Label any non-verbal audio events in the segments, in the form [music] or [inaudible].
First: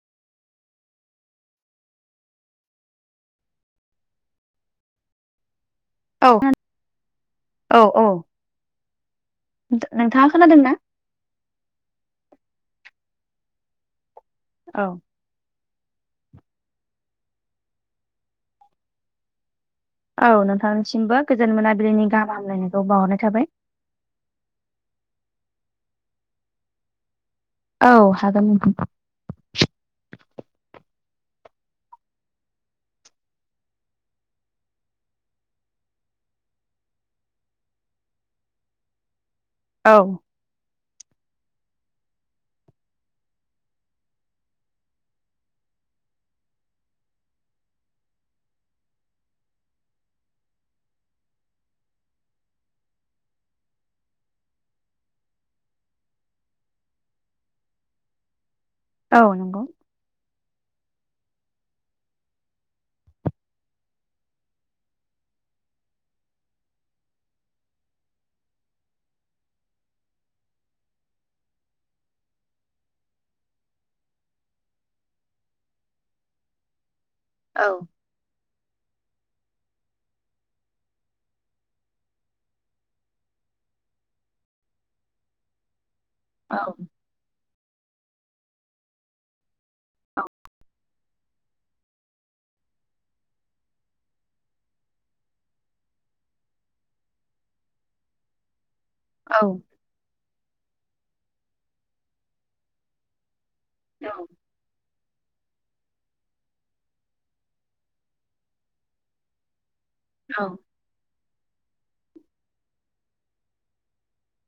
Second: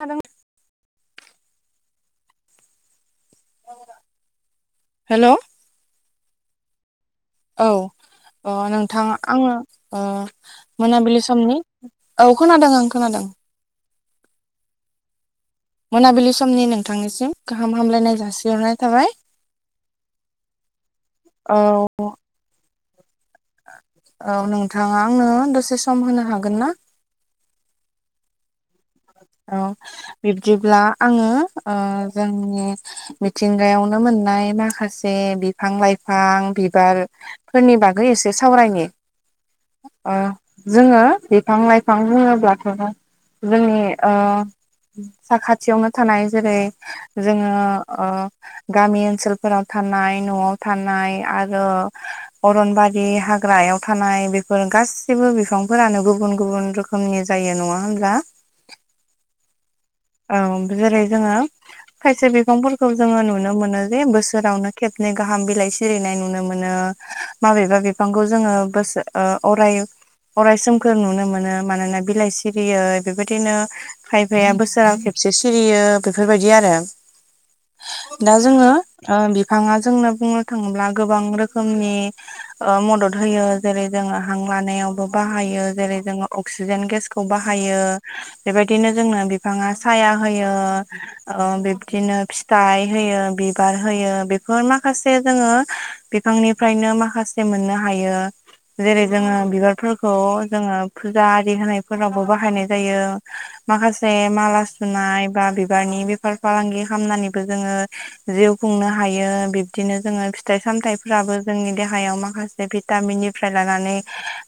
आं हेल' औ। औ नोंथाङा आङो नोंथाङा खोनादों ना मोनाबिलि समनि। औ खोनादों ओं खोनादों औ। मोनाबिलि समनि नोंथांनिसिम गाहाम हामलायनाय जासिहरनाय थाबाय। औ नोंथांनिसिमबो गोजोन औ मोन बिलिनि गाहाम हामलायनायखौ बावहरनाय थाबाय। औ नोंथाङा आंनो दसे सम होनो हागोन ना। औ हागोन न औ बिब्दिब्ला आङो जोंनि। मिथिंगायावनो मोननाय माखासे बिफां लाइफां बिबार। फोरनि बागै एसे सावरायनो औ जोङो बिफां लाइफां बुङोब्लाथ' जोंनि साखाथियावनो थानाय जेरै जोङो ओ गामि ओनसोलफोराव थानाय न'आव थानाय आरो। अरनबारि हाग्रायाव थानाय बेफोर गासिबो बिफांफोरानो गुबुन गुबुन रोखोम। रोखोमनि जायो नङा होमब्ला? औ नंगौ। औ जेरै जोङो। खायसे बिफांफोरखौ जोङो नुनो मोनो जे बोसोरावनो खेबनै गाहाम बिलाइ सिरिनाय नुनो मोनो। माबेबा बिफांखौ जोङो बोसो ओ अराय अरायसोमखौ नुनो मोनो मानोना बिलाइ सिरियै बेबायदिनो फायफाया बोसोर। ब सोरोरां खेबसे सिरियो बेफोरबायदि आरो। औ। दा जोङो बिफाङा जोंनो बुंनो थाङोब्ला गोबां रोखोमनि। ओ मदद होयो जेरै जोङो हां लानायावबो बाहायो जेरै जोङो। औ अक्सिजेन गेसखौ बाहायो बेबायदिनो जोंनो बिफाङा साया होयो। ओ बिब्दिनो फिथाइ होयो बिबार होयो बेफोर माखासे जोङो। बिफांनिफ्रायनो माखासे मोननो हायो जेरै जोङो औ बिबारफोरखौ। खौ जोङो फुजा आरि होनायफोरावबो बाहायनाय जायो माखासे। माला सुनाय बा बिबारनि बेफार फालांगि खालामामनानैबो जोङो। जिउ खुंनो हायो बिबदिनो जोङो औ फिथाइ सामथायफोर फोराबो जोंनि देहायाव माखासे भिटामिननिफ्राय लानानै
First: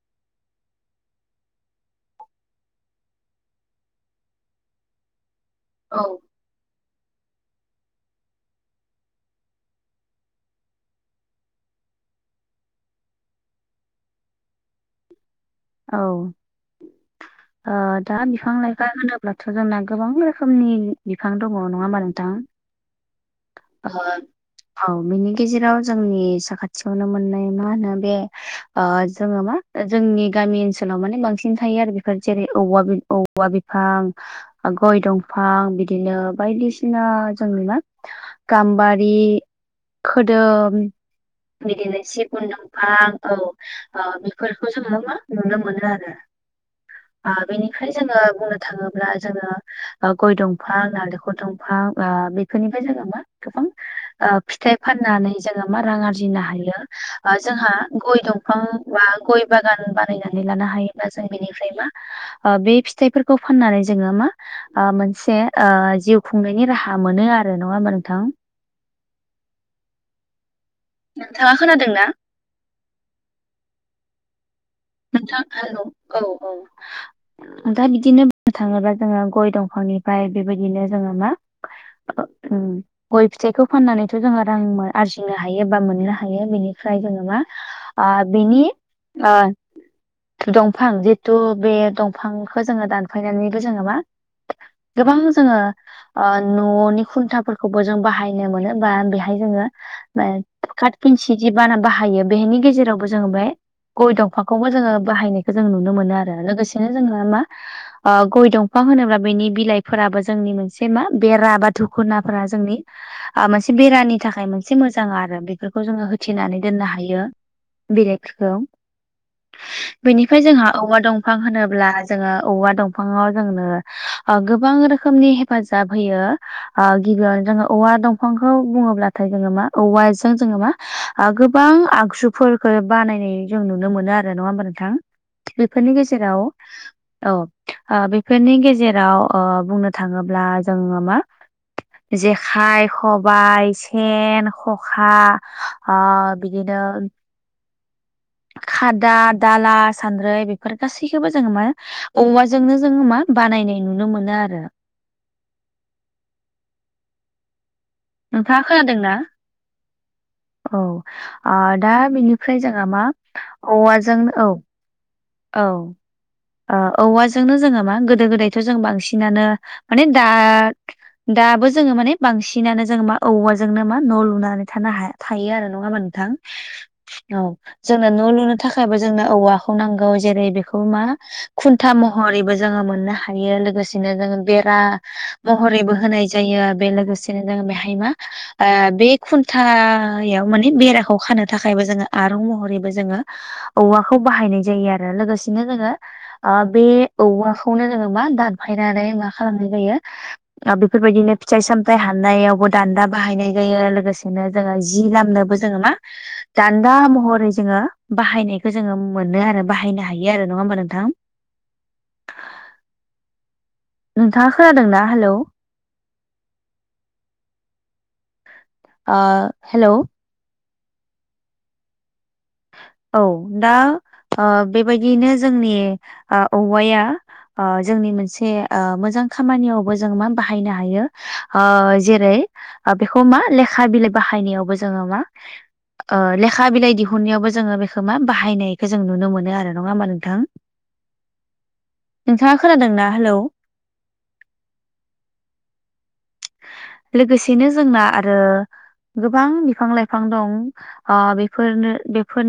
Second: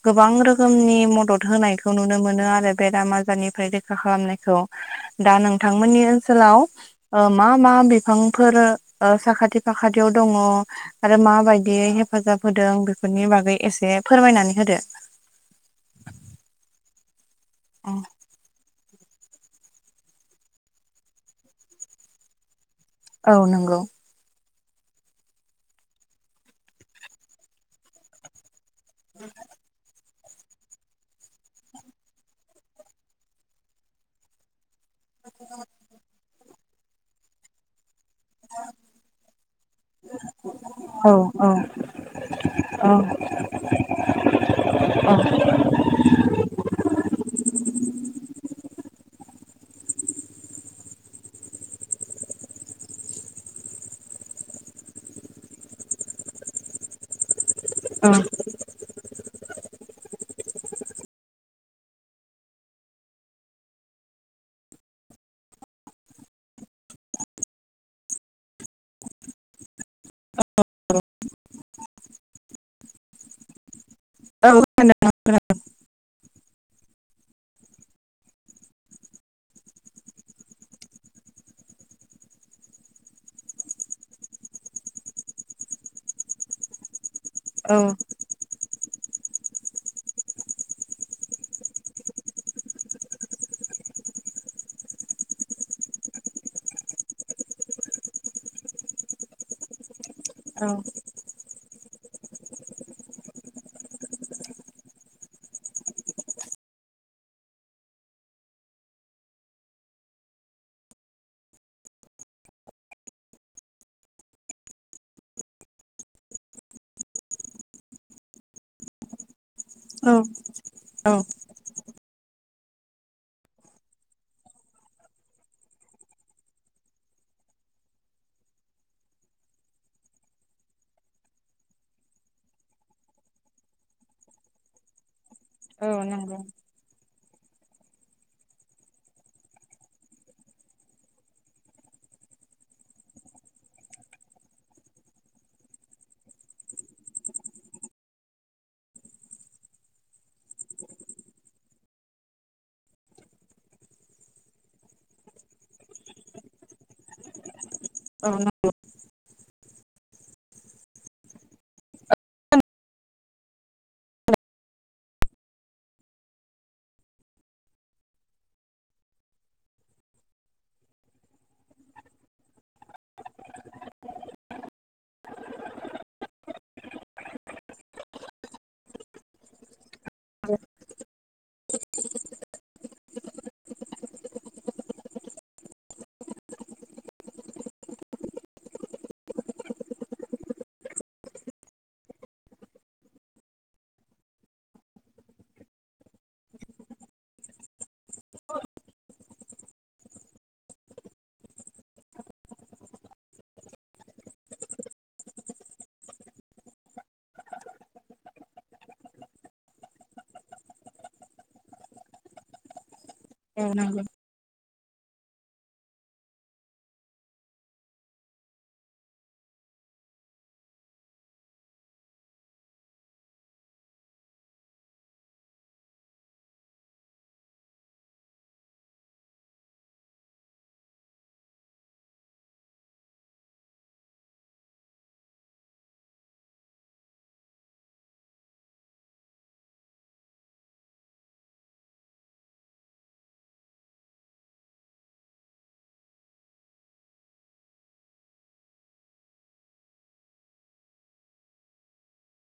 गोबां रोखोमनि मदद होनाय। खौ नुनो मोनो आरो बेराम आजारनिफ्राय रैखा खालामनाय खौ दा औ नोंथांमोननि ओनसोलाव ओ मा मा बिफांफोर साखाथि फाखाथियाव दङ? आरो माबायदियै हेफाजाब होदों बेफोरनि बागै एसे फोरमायनानै होदो। औ ओ दा बिफां लाइफां ओ होनोब्लाथ' जोंना गोबां रोखोमनि बिफां दङ नङा होनबा नोंथां। औ नंगौ। ओ औ बिनि गेजेराव जोंनि साखाथियावनो मोननाय मा होनो बे ओ जोङो मा जोंनि गामि ओनसोलाव माने बांसिन थायो आरो बेफोर जेरै औवा बिफां। गय दंफां बिदिनो बायदिसिना जोंनि मा गाम्बारि खोदोम औ औ। बिदिनो सिगुन दंफां औ बेफोरखौ ओ जोङो मा नुनो मोनो आरो। ओ बेनिफ्राय जोङो बुंनो थाङोब्ला जोङो गय दंफां नालेंखर दंफां ओ बे बेनिफ्राय जोङो मा गोबां ओ फिथाइ फाननानै जोङो मा रां आरजिनो हायो ओ जोंहा गय औ दंफां बा गय बागान बा नानै लानो हायोबा जों बेनिफ्राय मा ओ बे फिथाइफोरखौ फाननानै जोङो मा ओ मोनसे ओ जिउ खुंनायनि राहा मोनो आरो नङा नोंथां औ नोंथाङा खोनादों ना? औ [unintelligible] नोंथां हेल' औ औ दा बिदिनो बुंनो थाङोब्ला जोङो गय दंफांनिफ्राय बेबायदिनो जोङो मा उम गय फिथाइखौ फाननानैथ' जोङो रां आरजिनो हायो बा मोननो हायो बेनिफ्राय जोङो मा आ बेनि आ दंफां जिथु बे दंफांखौ जोङो दानफायनानैबो जोङो मा गोबां जोङो अ न'नि खुन्थाफोरखौबो जों बाहायनो मोनो बा बेहाय जोङो काट पिन्सि जि बाना बाहायो बेनि गेजेरावबो जोङो बे गय दं अफाखौबो जोङो बाहायनायखौ जों नुनो मोनो आरो लोगोसेनो जोंना मा गय दंफां होनोब्ला बेनि बिलाइफोराबो जोंनि मोनसे मा बेरा बा दुखुनाफोरा जोंनि मोनसे बेरानि थाखाय मोनसे मोजां आरो बेफोरखौ जोङो होथनानै दोननो हायो बिलाइफोरखौ बेनिफ्राय जोंहा औवा दंफां होनोब्ला जोङो औवा दंफाङाव जोंनो गोबां रोखोमनि हेफाजाब होयो गिबियावनो जोङो औवा दंफांखौ बुङोब्लाथाय जोङो मा औवाजों जोङो मा ओ गोबां आगजुफोरफोरखौ बानायनाय जों नु नो मोनो आरो नङा हबा नोंथां बेफोरनि नंगौ गेजेराव औ ओ बेफोरनि गेजेराव ओ बुंनो थाङोब्ला जोङो मा जेखाइ खबाइ सेन खखा ओ बिदिनो खादा दाला सान्द्रै बेफोर गासैखौबो जोङो मा औवाजोंनो जोङो मा बानायनाय नुनो मोनो आरो औ नोंथाङा खोनादों ना? औ दा बेनिफ्राय जोंहा मा औवाजोंनो औ औ औवाजोंनो जोङो मा गोदो गोदायथ' जों बांसिनानो माने दा दाबो जोङो माने बांसिनानो जों मा औवाजोंनो मा न' लुनानै थानो हाया थायो आरो नङा होमबा नोंथां औ जोंनो न' लुनो थाखायबो जोंनो औवाखौ नांगौ जेरै बेखौ मा खुन्था महर रै जोङो मोननो हायो लोगोसेनो जो बेरा महरैबो होनाय जायो बे लोगोसे जेन जोङो बेहाय मा बे खुन्थायाव माने बेराखौ खानो थाखायबो जोङो आरं महरैबो जोङो औवाखौ बाहायनाय जायो आरो लोगोसेनो जोङो बे औवाखौनो जोङो मा दानफायनानै मा खालामनाय जायो बेफोरबायदिनो फिथाइ सामथाइ हानायावबो दान्दा बाहायनाय जायो लोगोसेनो जोङो जि लामनोबो ज जोङो मा दान्दा महरै जोङो बाहायनायखौ जोङो मोनो आरो बाहायनो हायो आरो नङा होमबा नोंथां [inaudible] नोंथाङा खोनादों ना हेलौ आ हेलौ औ दा बेबायदियैनो जोंनि औवाया जोंनि मोनसे मोजां खामानियावबो जों मा बाहायनो हायो जेरै बेखौ मा लेखा बिलाइ बाहायनायावबो जोङो मा लेखा बिलाइ दिहुनायावबो ज जोङो बेखौ मा बाहायनायखो जों नुनो मोनो आरो नङा होमबा नोंथां नोंथाङा खोनादों ना हेलौ लोगोसेनो जोंना आरो गोबां बिफां लाइफां दं ओ बेफोरनो बेफोर